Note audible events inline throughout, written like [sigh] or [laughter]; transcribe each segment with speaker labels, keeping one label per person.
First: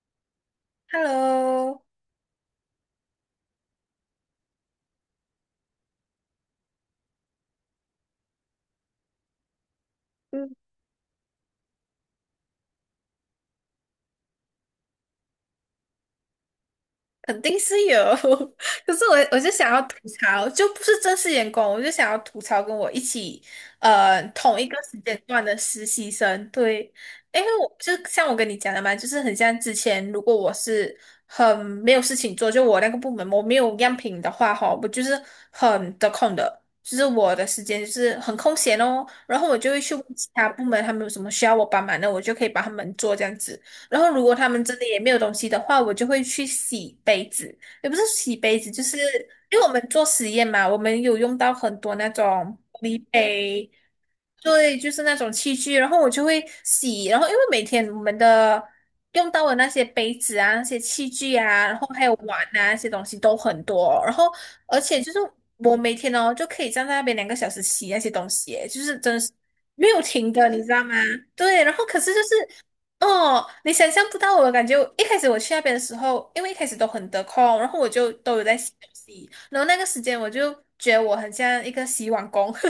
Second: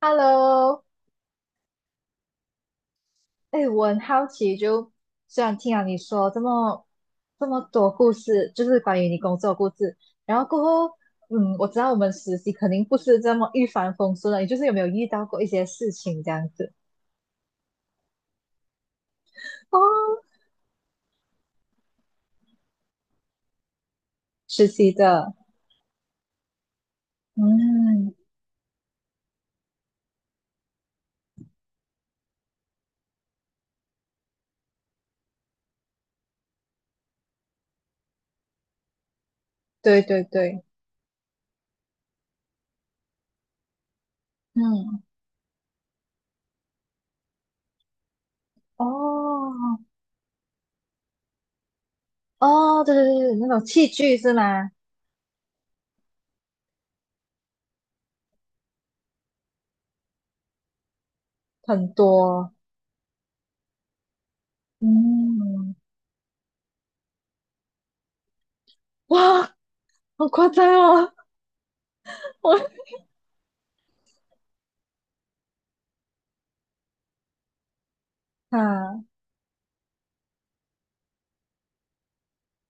Speaker 1: Hello，
Speaker 2: Hello。
Speaker 1: 哎，我很好奇就，虽然听了你说这么多故事，就是关于你工作的故事，然后
Speaker 2: 嗯，
Speaker 1: 过后，嗯，我知道我们实习肯定不是这么一帆风顺的，你就是有没有遇到过一些事情这样子？
Speaker 2: 肯定是有，[laughs] 可是我就想
Speaker 1: 哦，
Speaker 2: 要吐槽，就不是正式员工，我就想要吐槽跟我一起，同
Speaker 1: 实
Speaker 2: 一个
Speaker 1: 习
Speaker 2: 时间
Speaker 1: 的，
Speaker 2: 段的实习生，对，因为我就
Speaker 1: 嗯，
Speaker 2: 像我跟你讲的嘛，就是很像之前，如果我是很没有事情做，就我那个部门我没有样品的话，哈，我就是很得空的，就是我的时间就是很空闲哦。然后我就会去
Speaker 1: 对
Speaker 2: 问
Speaker 1: 对
Speaker 2: 其他部
Speaker 1: 对，
Speaker 2: 门他们有什么需要我帮忙的，我就可以帮他们做这样子。然后如果他们真的也
Speaker 1: 嗯，
Speaker 2: 没有东西的话，我就会去洗杯子，也不是洗杯子，就是因为我
Speaker 1: 哦
Speaker 2: 们做实验嘛，我们有用到很多那种玻
Speaker 1: 哦，对
Speaker 2: 璃
Speaker 1: 对对，对那种
Speaker 2: 杯，
Speaker 1: 器具是吗？
Speaker 2: 对，就是那种器具，然后我就会洗。然后因为每天我们的用到的那些杯子啊、那些器具啊，然
Speaker 1: 很
Speaker 2: 后还有碗
Speaker 1: 多，
Speaker 2: 啊那些东西都很多，然后而且就是
Speaker 1: 嗯，
Speaker 2: 我每天哦就可以站在那边2个小时洗那些东西耶，就是真的是
Speaker 1: 哇，
Speaker 2: 没有
Speaker 1: 好
Speaker 2: 停的，
Speaker 1: 夸
Speaker 2: 你
Speaker 1: 张
Speaker 2: 知道吗？
Speaker 1: 哦，
Speaker 2: 对，然后可是就
Speaker 1: [laughs] 我
Speaker 2: 是哦，你想象不到我的感觉。一开始我去那边的时候，因为一开始都很得空，然后我就都有在休
Speaker 1: 啊。
Speaker 2: 息，然后那个时间我就觉得我很像一个洗碗工。[laughs]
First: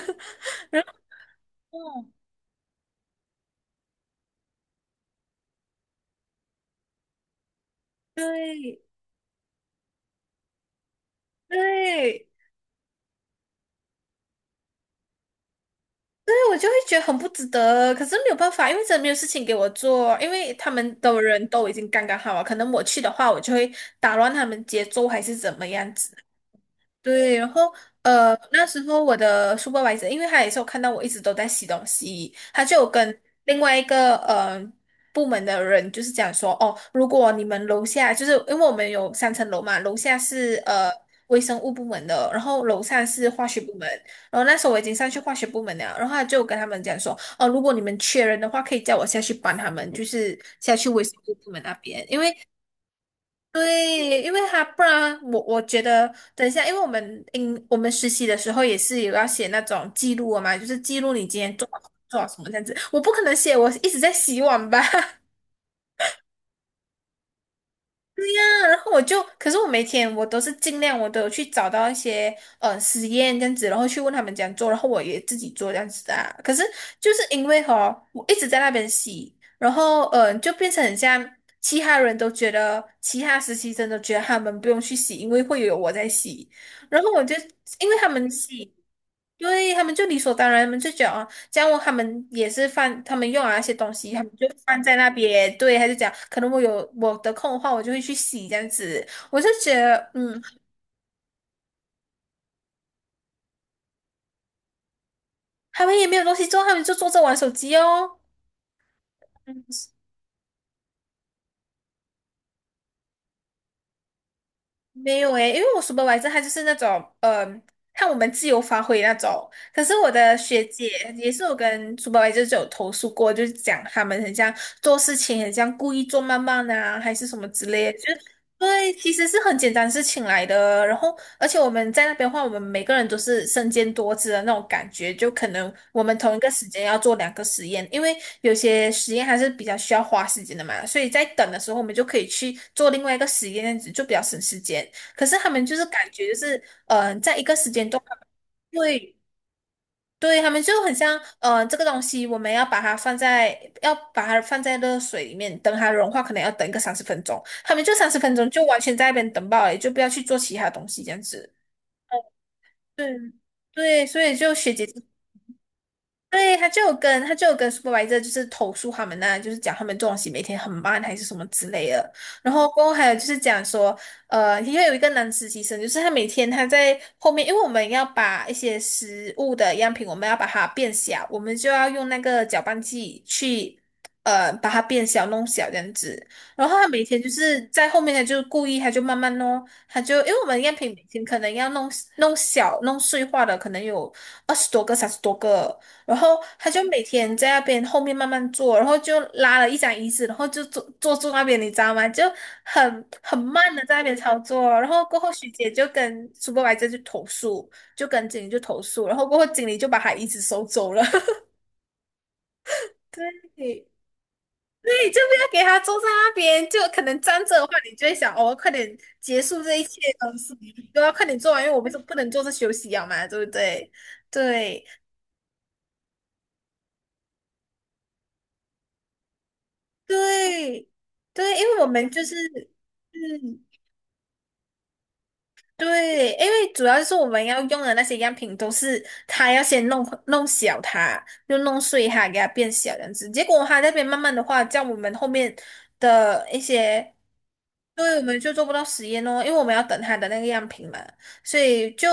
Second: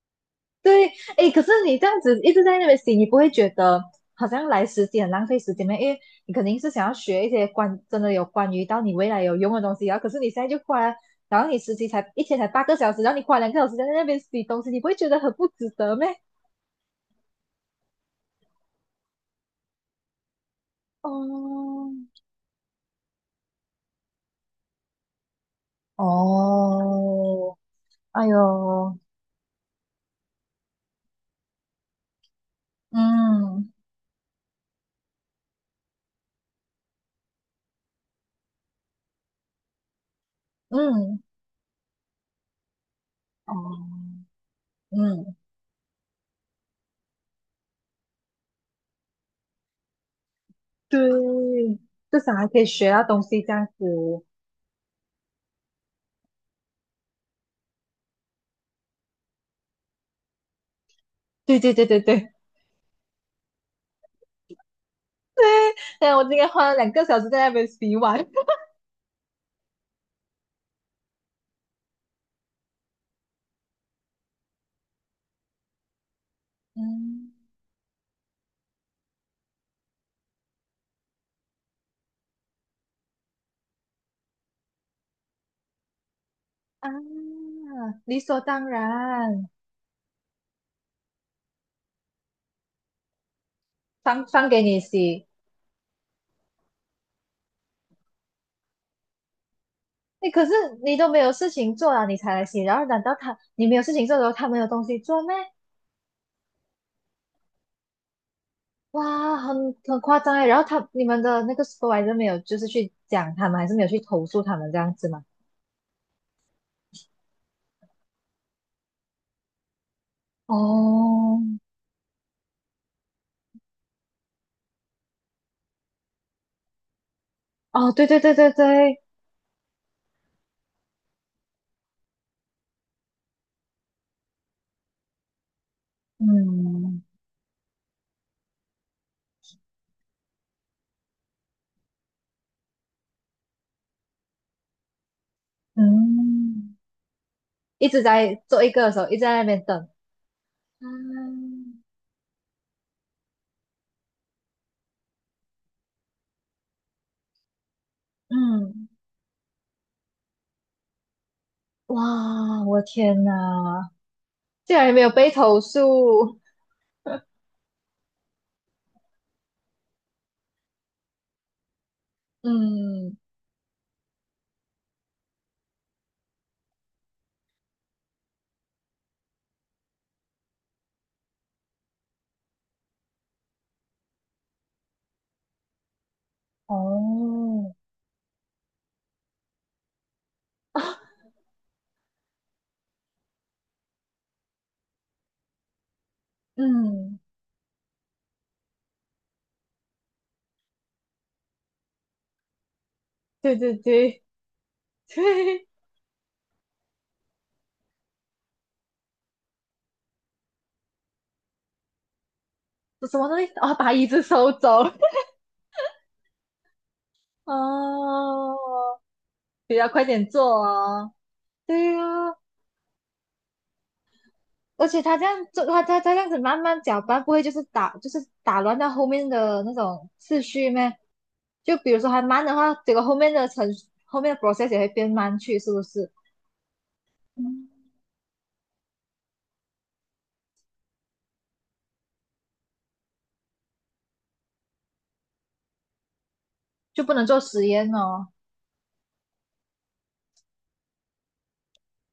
Speaker 1: 对，哎，可是你这样
Speaker 2: 嗯，
Speaker 1: 子一直在那边洗，你不会觉得好像来实习很浪费时间吗？因为你肯定是想要学一些真的有关于
Speaker 2: 对
Speaker 1: 到你未来有用的东西，然后可是你现在就花，然后你实习才一
Speaker 2: 对
Speaker 1: 天才8个小时，然后你花两个小时在那边洗东西，你不会觉得很不值得吗？
Speaker 2: 对，我就会觉得很不值得，可是没有办法，因为真的没有事情给我做，因为他们的人都已经
Speaker 1: 哦，
Speaker 2: 刚刚好了，可能我去的话，我就会打乱他们节奏还是怎么样子。对，然
Speaker 1: 哦，
Speaker 2: 后
Speaker 1: 哎
Speaker 2: 那时
Speaker 1: 呦，
Speaker 2: 候我的 supervisor,因为他也是有看到我一直都在洗东西，他就有跟另
Speaker 1: 嗯
Speaker 2: 外一个部门的人就是讲说，哦，如果你们楼下，就是因为我们有3层楼嘛，楼下是
Speaker 1: 嗯
Speaker 2: 微生物部门的，然后楼上是化学部门，
Speaker 1: 哦，
Speaker 2: 然后那时候我已经上去化
Speaker 1: 嗯，
Speaker 2: 学部门了，然后他就跟他们讲说，哦，如果你们缺人的话，可以叫我下去帮他们，就是下去微生物部门
Speaker 1: 对，
Speaker 2: 那边，
Speaker 1: 至
Speaker 2: 因
Speaker 1: 少
Speaker 2: 为
Speaker 1: 还可以学到东西这样
Speaker 2: 对，
Speaker 1: 子。
Speaker 2: 因为他不然我觉得等一下，因为我们应我们实习的时候也是有要写那种记录的嘛，就是记录你今天
Speaker 1: 对
Speaker 2: 做
Speaker 1: 对
Speaker 2: 了
Speaker 1: 对对
Speaker 2: 做了
Speaker 1: 对。
Speaker 2: 什么这样子。我不可能写我一直在洗碗吧，[laughs]
Speaker 1: [laughs] 对，但我今天花了两个小时在那边洗碗。
Speaker 2: 然后我就，可是我每天我都是尽量我都有去找到一些实验这样子，然后去问他们怎样做，然后我也自己做这样子的啊。可是就是
Speaker 1: 嗯
Speaker 2: 因为哈，我一直在那边洗，然后就变成很像。其他人都觉得，其他实习生都觉得他们不用去洗，因为会有我在洗。
Speaker 1: 啊，
Speaker 2: 然后我就因为他
Speaker 1: 理
Speaker 2: 们
Speaker 1: 所当
Speaker 2: 洗，因
Speaker 1: 然，
Speaker 2: 为他们就理所当然，他们就讲啊，这样我他们也是放他们用啊那些东西，他
Speaker 1: 放
Speaker 2: 们就
Speaker 1: 放给你
Speaker 2: 放在那
Speaker 1: 洗。
Speaker 2: 边。对，他就讲，可能我有我的空的话，我就会去洗这样子。我就觉得，
Speaker 1: 哎，
Speaker 2: 嗯，
Speaker 1: 可是你都没有事情做了，你才来洗。然后难道你没有事情做的时候，他没有东西做咩？
Speaker 2: 他们也没有东西做，他们就坐着玩手机哦。
Speaker 1: 哇，
Speaker 2: 嗯。
Speaker 1: 很夸张哎。然后你们的那个 supervis 没有就是去讲他们，还是没有去投诉他们这样子
Speaker 2: 没
Speaker 1: 吗？
Speaker 2: 有诶，因为我 supervisor 他就是那种，嗯、看我们自由发挥那种。可是我的学姐也
Speaker 1: 哦
Speaker 2: 是我跟 s u p e r v i s o 就有投诉过，就是讲他们很像做事情很像故意做慢慢啊，还是什么之类
Speaker 1: 哦，
Speaker 2: 的。就
Speaker 1: 对对对对
Speaker 2: 对，
Speaker 1: 对，
Speaker 2: 其实是很简单事情来的。然后而且我们在那边的话，我们每个人都是身兼多职的那种感觉，就可能我们同一个时间要
Speaker 1: 嗯
Speaker 2: 做2个实验，因为有些实验还是比较需要花时间的嘛，所以在等的时候，我们就可以去做另外一个实验，这样子就比较省时间。可是他们就是感觉就是，
Speaker 1: 嗯，
Speaker 2: 嗯，在一个时
Speaker 1: 一
Speaker 2: 间段，
Speaker 1: 直在做一个的时候，一
Speaker 2: 对
Speaker 1: 直在那边等。
Speaker 2: 对，他们就很像，嗯，这
Speaker 1: 嗯
Speaker 2: 个东西我们要把它放在，要把它放在热水里面，等它融化，可能要等一个三十分钟。他们就三十分钟就完
Speaker 1: 嗯。
Speaker 2: 全在那边等爆了，也就不要去做其他东西这样子。
Speaker 1: 哇，我
Speaker 2: 对
Speaker 1: 天哪，
Speaker 2: 对，所以就学
Speaker 1: 竟
Speaker 2: 姐
Speaker 1: 然也没
Speaker 2: 姐
Speaker 1: 有被投诉。
Speaker 2: 对，他就有跟 supervisor 就是投诉他们呐、就是讲他们作息每天很慢还是什么之类的。然后过后还有
Speaker 1: 嗯，
Speaker 2: 就是讲说，呃，因为有一个男实习生，就是他每天他在后面，因为我们要把一些食物的样品，我们要把它变小，我们就要用那个搅拌器去。呃，把它变小、弄小这样子，然后他每天就是
Speaker 1: 哦，
Speaker 2: 在后面，他就故意，他就慢慢弄，他就因为我们样
Speaker 1: [laughs]
Speaker 2: 品
Speaker 1: 啊，
Speaker 2: 每天可能要弄弄小、弄碎化的，可能有20多个、30多个，然后他就每
Speaker 1: 嗯，
Speaker 2: 天在那边后面慢慢坐，然后就拉了一张椅子，然后就坐坐住那边，你知道吗？就很
Speaker 1: 对对
Speaker 2: 慢的在那边
Speaker 1: 对
Speaker 2: 操作哦。然后
Speaker 1: [laughs]
Speaker 2: 过后，徐
Speaker 1: 对，
Speaker 2: 姐就跟苏 u p e 去投诉，就跟经理就投诉，然后过后经理就把他椅子收走了。[laughs]
Speaker 1: 什么东
Speaker 2: 对
Speaker 1: 西？哦，把椅子收走。
Speaker 2: 对，就不要给他坐在那边，就可能站
Speaker 1: [laughs]
Speaker 2: 着的话，你就会想，哦，快点
Speaker 1: 哦，
Speaker 2: 结束
Speaker 1: 比
Speaker 2: 这一
Speaker 1: 较
Speaker 2: 切
Speaker 1: 快点
Speaker 2: 东
Speaker 1: 做
Speaker 2: 西，都要
Speaker 1: 哦。
Speaker 2: 快点做完，因为我们
Speaker 1: 对
Speaker 2: 是不能
Speaker 1: 啊，
Speaker 2: 坐着休息啊嘛，对不对？对。
Speaker 1: 而且他这样做，他这样子慢慢搅拌，不会就是打乱到后面的那种次序
Speaker 2: 对
Speaker 1: 咩？
Speaker 2: 对，因
Speaker 1: 就
Speaker 2: 为我
Speaker 1: 比如
Speaker 2: 们
Speaker 1: 说还
Speaker 2: 就是，
Speaker 1: 慢的话，结果后面的
Speaker 2: 嗯，
Speaker 1: 程序后面的 process 也会变慢去，是不是？
Speaker 2: 对，因为主要是我们要用
Speaker 1: 嗯。
Speaker 2: 的那些样品都是他要先弄弄小它，就弄碎它，给它变小这样子。结果他那边慢慢的话，叫我们后面的一
Speaker 1: 就
Speaker 2: 些，
Speaker 1: 不能做实验
Speaker 2: 对，我
Speaker 1: 哦。
Speaker 2: 们就做不到实验哦，因为我们要等他的那个样品嘛，所以就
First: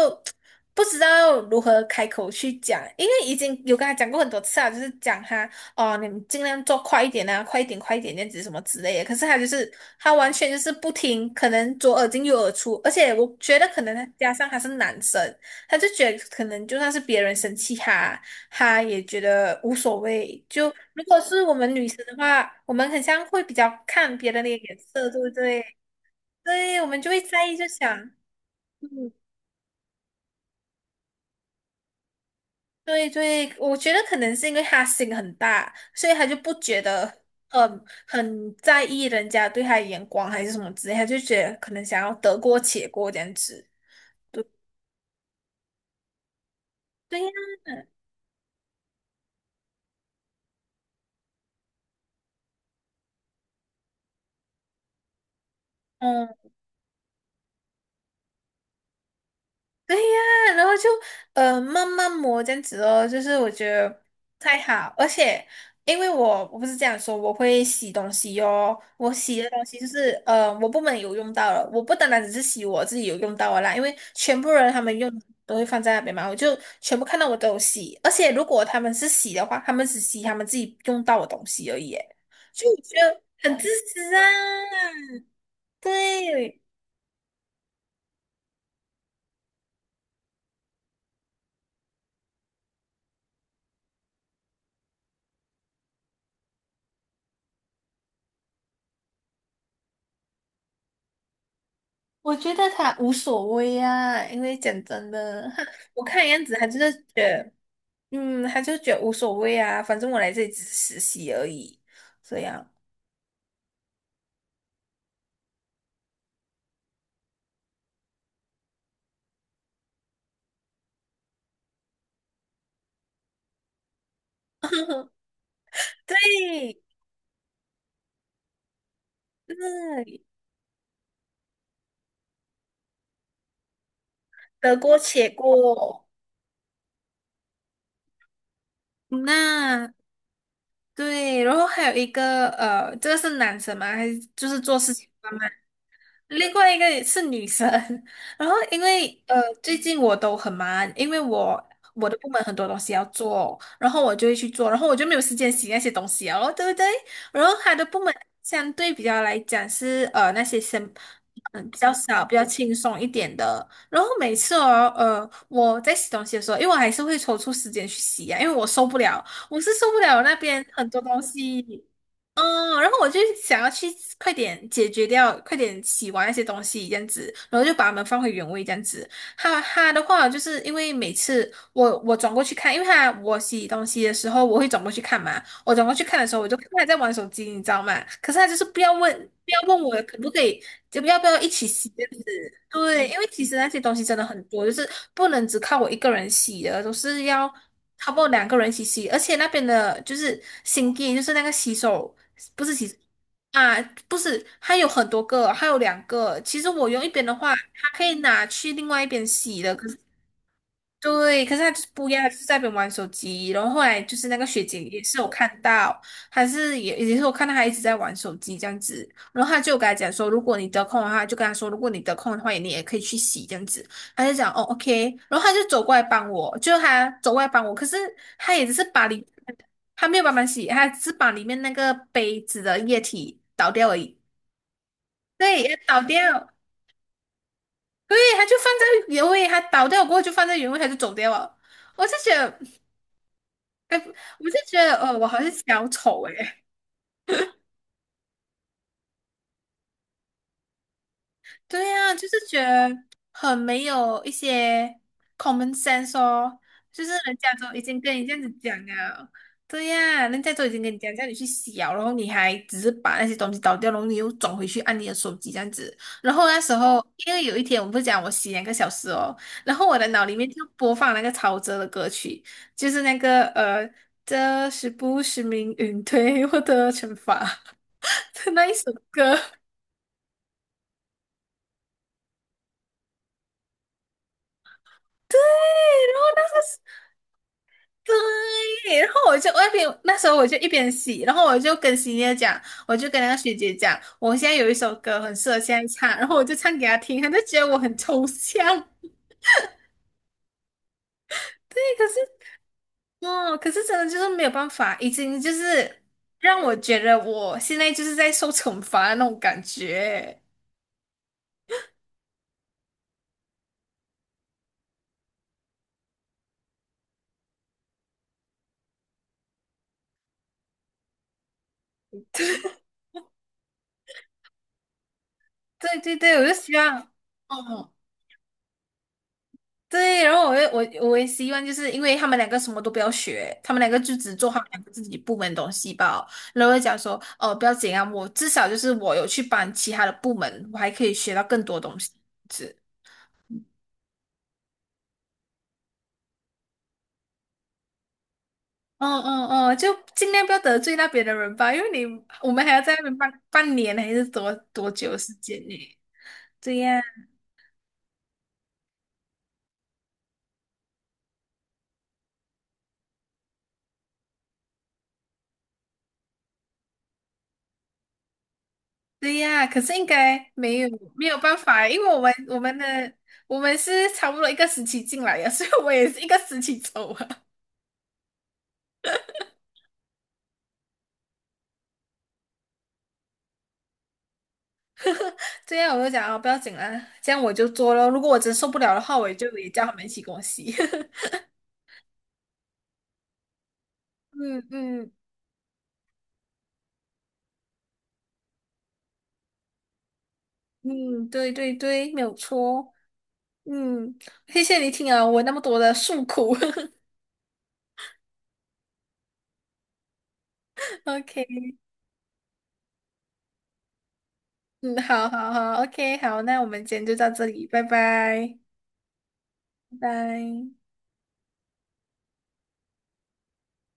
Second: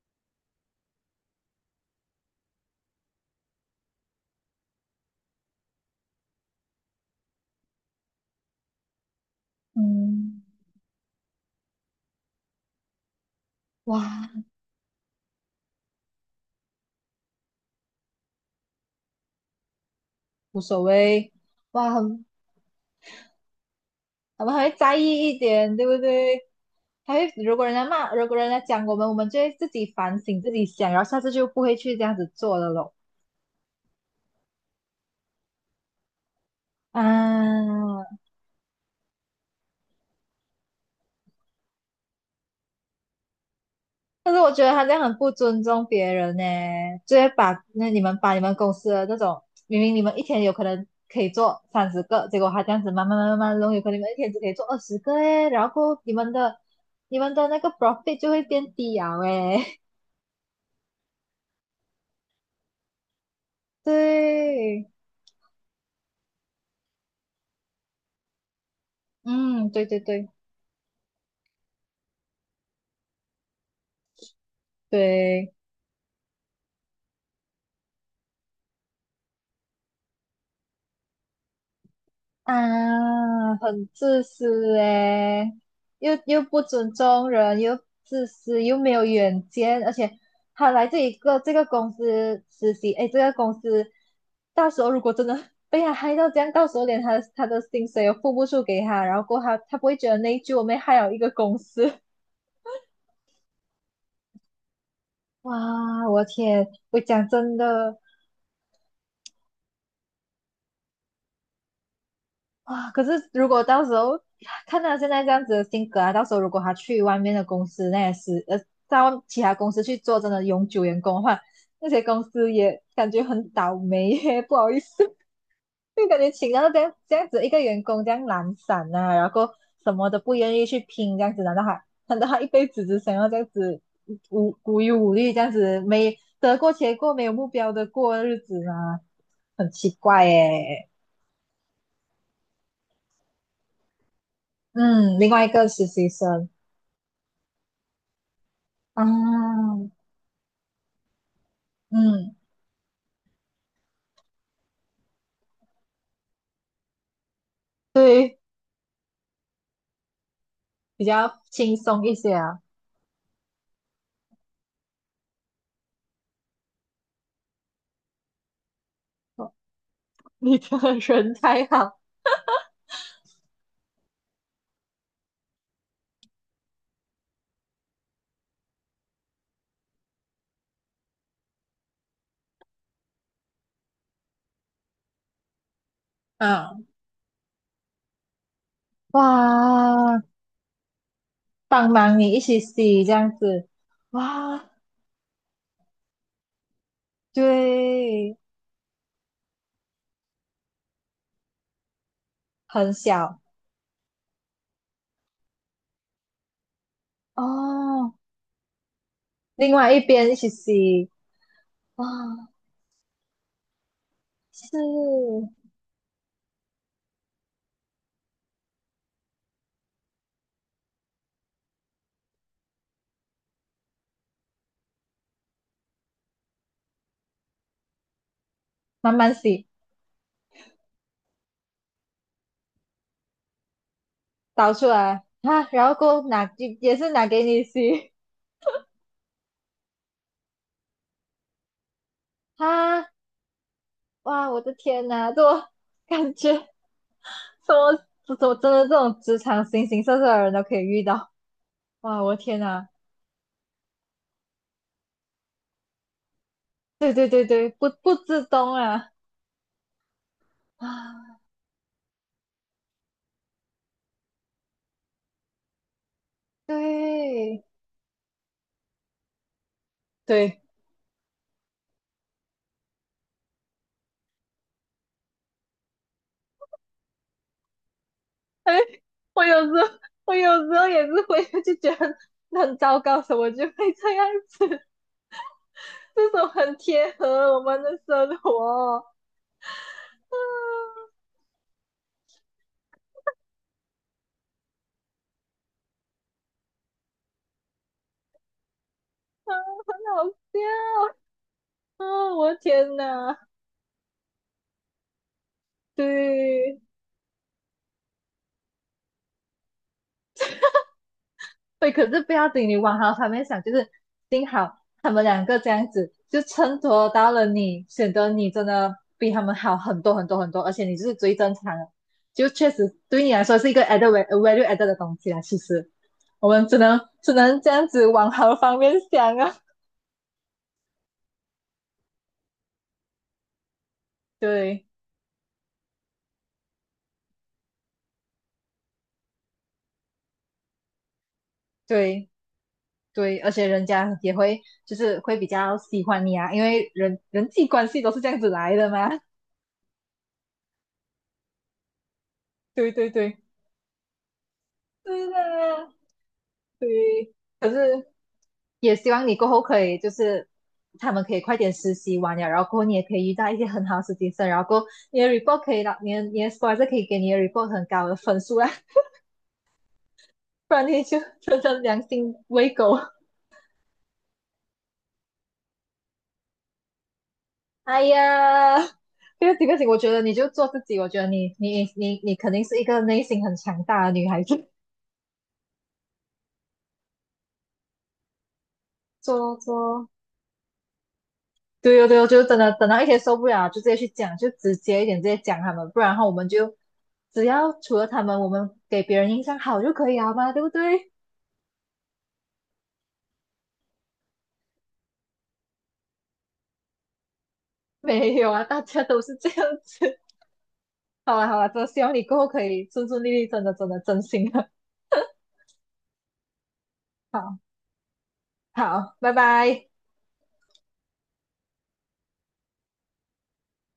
Speaker 2: 不知道如何开口去讲，因为已经有跟他讲过很多次啊，就是讲他哦，你们尽量做快一点啊，快一点，快一点，那样子什么之类的。可是他就是他完
Speaker 1: 嗯，
Speaker 2: 全就是不听，可能左耳进右耳出，而且我觉得可能他
Speaker 1: 哇，
Speaker 2: 加上他是男生，他就觉得可能就算是别人生气他，他也觉得无所谓。
Speaker 1: 无
Speaker 2: 就
Speaker 1: 所
Speaker 2: 如果
Speaker 1: 谓，
Speaker 2: 是我们女
Speaker 1: 哇，
Speaker 2: 生的话，我们很像会比较看别人
Speaker 1: 我
Speaker 2: 的
Speaker 1: 们还会
Speaker 2: 脸
Speaker 1: 在
Speaker 2: 色，对
Speaker 1: 意
Speaker 2: 不
Speaker 1: 一
Speaker 2: 对？
Speaker 1: 点，对不对？
Speaker 2: 对，我们就
Speaker 1: 还
Speaker 2: 会
Speaker 1: 会
Speaker 2: 在意，就想，
Speaker 1: 如果人家讲我
Speaker 2: 嗯。
Speaker 1: 们，我们就会自己反省自己想，然后下次就不会去这样子做了咯。
Speaker 2: 对对，我觉得可能是因为他心很大，所以他就不觉得很
Speaker 1: 啊。
Speaker 2: 很在意人家对他的眼光还是什么之类，他就觉得可能想要得过且过这样子。
Speaker 1: 但是我觉得他这样很不尊重别人呢，就
Speaker 2: 对
Speaker 1: 会
Speaker 2: 呀，
Speaker 1: 把你们公司的那种，明明你们一天有可能可以做30个，结果他这样子慢慢慢慢慢弄，有可能你们一天只可以做20个诶，然后你们
Speaker 2: 嗯。
Speaker 1: 的你们的那个 profit 就会变低啊诶，
Speaker 2: 对呀，然后就慢慢磨这样子哦，就是我觉
Speaker 1: [laughs]
Speaker 2: 得太
Speaker 1: 对，
Speaker 2: 好。而且因为我不是这样说，我会洗东西哦，我洗的东
Speaker 1: 嗯，
Speaker 2: 西
Speaker 1: 对
Speaker 2: 就
Speaker 1: 对
Speaker 2: 是
Speaker 1: 对
Speaker 2: 我部门有用到了，我不单单只是洗我自己有用到的啦，因为全部人他们用
Speaker 1: 对。
Speaker 2: 都会放在那边嘛，我就全部看到我都有洗，而且如果他们是洗的话，他们只洗他们自己用到的东西而已耶，就我觉得
Speaker 1: 啊，
Speaker 2: 很自
Speaker 1: 很
Speaker 2: 私啊，
Speaker 1: 自私诶，又
Speaker 2: 对。
Speaker 1: 不尊重人，又自私，又没有远见，而且他来这个公司实习，诶，这个公司到时候如果真的 [laughs] 被他害到这样，到时候连他的薪水也付不出给他，然后过后他不会觉得内疚，我们害了一个公司，
Speaker 2: 我觉得他无所谓啊，因为讲真的，
Speaker 1: [laughs]
Speaker 2: 他我
Speaker 1: 哇，我
Speaker 2: 看样子他
Speaker 1: 天，
Speaker 2: 就是
Speaker 1: 我
Speaker 2: 觉
Speaker 1: 讲
Speaker 2: 得，
Speaker 1: 真的。
Speaker 2: 嗯，他就觉得无所谓啊，反正我来这里只是实习而已，这样。
Speaker 1: 啊！可是如果到时候看他现在这样子的性格啊，到时候如果他去外面的公司，那也是到其他公司去做真的永久员工的话，那些公司也感觉很倒霉耶，不好意思，[laughs] 就感觉请到这
Speaker 2: 对，
Speaker 1: 样这样子一个员工这样懒散啊，然后什么都
Speaker 2: 对，
Speaker 1: 不愿意去拼，这样子，难道他一辈子只想要这样子
Speaker 2: 得
Speaker 1: 无忧
Speaker 2: 过
Speaker 1: 无
Speaker 2: 且
Speaker 1: 虑这样子，
Speaker 2: 过。
Speaker 1: 没得过且过，没有目标的过日子吗？很奇
Speaker 2: 那
Speaker 1: 怪耶。
Speaker 2: 对，然后还有一个呃，这个是男生吗？还是就是做事情？
Speaker 1: 嗯，另外一个实习生。
Speaker 2: 另外一个是女生，[laughs] 然后因
Speaker 1: 啊，
Speaker 2: 为最近我都很忙，因为我的部
Speaker 1: 嗯，
Speaker 2: 门很多东西要做，然后我就会去做，然后我就没有时间洗那些东西哦，对不对？然后他的部门
Speaker 1: 对，
Speaker 2: 相对比较来讲是那些生
Speaker 1: 比较
Speaker 2: 嗯
Speaker 1: 轻
Speaker 2: 比较
Speaker 1: 松一
Speaker 2: 少、
Speaker 1: 些
Speaker 2: 比较
Speaker 1: 啊。
Speaker 2: 轻松一点的，然后每次哦我在洗东西的时候，因为我还是会抽出时间去洗呀、因为我受不了，我是受不了那
Speaker 1: 你
Speaker 2: 边
Speaker 1: 的
Speaker 2: 很多东
Speaker 1: 人太
Speaker 2: 西。
Speaker 1: 好，
Speaker 2: 嗯，然后我就想要去快点解决掉，快点洗完那些东西这样子，然后就把它们放回原位这样子。哈哈的话，就是因为每次我转过去看，因为他我洗东西的时候，我会转过去看嘛。我转过去看的时候，我就看
Speaker 1: 嗯，
Speaker 2: 他在玩手机，你知道吗？可是他就是不要问，不要问我可
Speaker 1: 哇，
Speaker 2: 不可以，就不要一起洗
Speaker 1: 帮
Speaker 2: 这样
Speaker 1: 忙
Speaker 2: 子。
Speaker 1: 你一起洗
Speaker 2: 对，
Speaker 1: 这
Speaker 2: 因为
Speaker 1: 样
Speaker 2: 其实
Speaker 1: 子，
Speaker 2: 那些东西真的很多，
Speaker 1: 哇，
Speaker 2: 就是不能只靠我一个人洗的，都是要。差不多
Speaker 1: 对，
Speaker 2: 两个人一起洗，而且那边的就是新地，就是那个洗手。不是其
Speaker 1: 很
Speaker 2: 实
Speaker 1: 小
Speaker 2: 啊，不是，还有很多个，还有两个。其实我用一边的话，它可
Speaker 1: 哦。
Speaker 2: 以拿去另外一边洗的，
Speaker 1: 另
Speaker 2: 可
Speaker 1: 外
Speaker 2: 是
Speaker 1: 一边一起洗，
Speaker 2: 对，可是他就是
Speaker 1: 哇，
Speaker 2: 不要，就是在那边玩手机。然后后来就是那个学姐也是有
Speaker 1: 是
Speaker 2: 看到，还是也是我看到他一直在玩手机这样子。然后她就跟他讲说，如果你得空的话，就跟他说，如果你得空的话，你也可以去洗这样子。他就讲哦，OK。然后他就走过来帮我，就他走过来帮我，可是他也只是把
Speaker 1: 慢
Speaker 2: 里，
Speaker 1: 慢洗，
Speaker 2: 他没有帮忙洗，他只是把里面那个杯子的液体倒掉而已。
Speaker 1: 倒出来
Speaker 2: 对，
Speaker 1: 啊，
Speaker 2: 也
Speaker 1: 然后
Speaker 2: 倒
Speaker 1: 过后拿
Speaker 2: 掉。
Speaker 1: 也是拿给你洗
Speaker 2: 对，他就放在原位，他倒掉过后就放在原位，他就走掉了。我就觉得。
Speaker 1: 啊，
Speaker 2: 哎，
Speaker 1: 哇，
Speaker 2: 我就
Speaker 1: 我的
Speaker 2: 觉得，
Speaker 1: 天
Speaker 2: 我
Speaker 1: 哪，
Speaker 2: 好
Speaker 1: 这
Speaker 2: 像
Speaker 1: 我
Speaker 2: 小
Speaker 1: [laughs]
Speaker 2: 丑
Speaker 1: 感觉。
Speaker 2: 哎、
Speaker 1: 什么这种真的这种职场形形色色的人都可以遇到，
Speaker 2: 对呀、就
Speaker 1: 哇，我
Speaker 2: 是觉
Speaker 1: 天呐，
Speaker 2: 得很没有一些 common sense 哦，就是
Speaker 1: 对对
Speaker 2: 人
Speaker 1: 对
Speaker 2: 家
Speaker 1: 对，
Speaker 2: 都已
Speaker 1: 不
Speaker 2: 经
Speaker 1: 不
Speaker 2: 跟你这样
Speaker 1: 自
Speaker 2: 子
Speaker 1: 懂
Speaker 2: 讲
Speaker 1: 啊
Speaker 2: 了，对呀、人家都已经跟你讲叫你
Speaker 1: 啊，
Speaker 2: 去洗了，然后你还只是把那些东西倒掉，然后你又转回去按你的手机这样子。然后那时候，因为有一
Speaker 1: 对
Speaker 2: 天我们不是讲我洗2个小时哦，然后我的脑里面
Speaker 1: 对，
Speaker 2: 就播放那个陶喆的歌曲，就是那个，这是不是命运对我的惩罚？的那一
Speaker 1: 哎，
Speaker 2: 首歌，
Speaker 1: 我有时候我有时候也是会就觉得很糟糕，怎么就会这样子？
Speaker 2: 对，然后
Speaker 1: 这
Speaker 2: 那
Speaker 1: 种
Speaker 2: 时
Speaker 1: 很
Speaker 2: 是
Speaker 1: 贴合我们的生
Speaker 2: 对，
Speaker 1: 活，
Speaker 2: 然后我就外边那时候我就一边
Speaker 1: 啊，
Speaker 2: 洗，然后我就跟洗姐讲，我就跟那个学姐讲，我现在有一首歌很适合现在唱，然后我就唱给她听，她就觉得我很抽象，
Speaker 1: 很好笑
Speaker 2: 对，可是
Speaker 1: 啊，我的天呐，
Speaker 2: 哦，可是真的就是没有办法，已经就是让我
Speaker 1: 对。
Speaker 2: 觉得我现在就是在受惩罚的那种感觉，
Speaker 1: 对，可是不要紧，你往好方面想，就是幸好他们两个这样子，就衬托到了你，显得你真的比他们好很多很多很多，而且你就是最正常的，就确实对你来说是一个 added lue added 的东西啦。其实
Speaker 2: 对对对，我
Speaker 1: 我
Speaker 2: 就
Speaker 1: 们
Speaker 2: 希
Speaker 1: 只能
Speaker 2: 望，
Speaker 1: 只能这样
Speaker 2: 哦。
Speaker 1: 子往好方面想啊，
Speaker 2: 对，然后我也我也希望，就是因为他们两个什么都不要学，他们两个就只做他们两
Speaker 1: 对
Speaker 2: 个自己部门的东西吧。然后我就讲说，哦，不要紧啊，我至少就是我有去帮其他的部门，我还可以学到更多东西。
Speaker 1: 对
Speaker 2: 是，
Speaker 1: 对，而且人家也会就是会比较喜欢你啊，因为人际关系都是这样子来的嘛。
Speaker 2: 嗯嗯
Speaker 1: [laughs]
Speaker 2: 嗯，就尽量不要得罪那边的人吧，因为你我们还要
Speaker 1: 对
Speaker 2: 在那
Speaker 1: 对
Speaker 2: 边
Speaker 1: 对，
Speaker 2: 半年还是多久的
Speaker 1: 是
Speaker 2: 时
Speaker 1: 的
Speaker 2: 间
Speaker 1: 啊，
Speaker 2: 呢？对
Speaker 1: 对。
Speaker 2: 呀，
Speaker 1: 可是也希望你过后可以就是他们可以快点实习完了，然后过后你也可以遇到一些很好的实习生，然后过后你的 report 可以拿你的 sporsor 可以给你的 report 很高的分数啦，
Speaker 2: 对呀，可是应该
Speaker 1: 不
Speaker 2: 没
Speaker 1: 然
Speaker 2: 有
Speaker 1: 你就
Speaker 2: 没有办
Speaker 1: 真的
Speaker 2: 法，因
Speaker 1: 良
Speaker 2: 为我们
Speaker 1: 心
Speaker 2: 我
Speaker 1: 喂
Speaker 2: 们
Speaker 1: 狗。[laughs]
Speaker 2: 的我们是差不多一个时期进来的，所以我也是一个时期走啊。
Speaker 1: 哎呀，这个事情，我觉得你就做自己，我觉得你肯定是一个内心很强大的女孩子，
Speaker 2: 这样我就讲啊，不要紧啦，这样我就做咯。如果我真受不了的话，我就
Speaker 1: 做
Speaker 2: 也叫他们
Speaker 1: 做
Speaker 2: 一起跟我洗。[laughs]
Speaker 1: 对哦，对哦，就是真的等到一天受不了，就直接去讲，就
Speaker 2: 嗯
Speaker 1: 直接一
Speaker 2: 嗯
Speaker 1: 点，直接讲他们，不然的话我们就只要除了他们，我们给别人印象好就可以了嘛，对不对？
Speaker 2: 嗯，对对对，没有错。嗯，谢谢你听啊，我那么多的诉苦。[laughs]
Speaker 1: 没有啊，大家都是这样子。[laughs] 好
Speaker 2: OK，
Speaker 1: 了好了，真的希望你过后可以顺顺利利，真的真的真心的。
Speaker 2: 嗯，好好好，OK，好，那我们今天就到这
Speaker 1: 好
Speaker 2: 里，拜拜，
Speaker 1: 好，拜拜。
Speaker 2: 拜拜。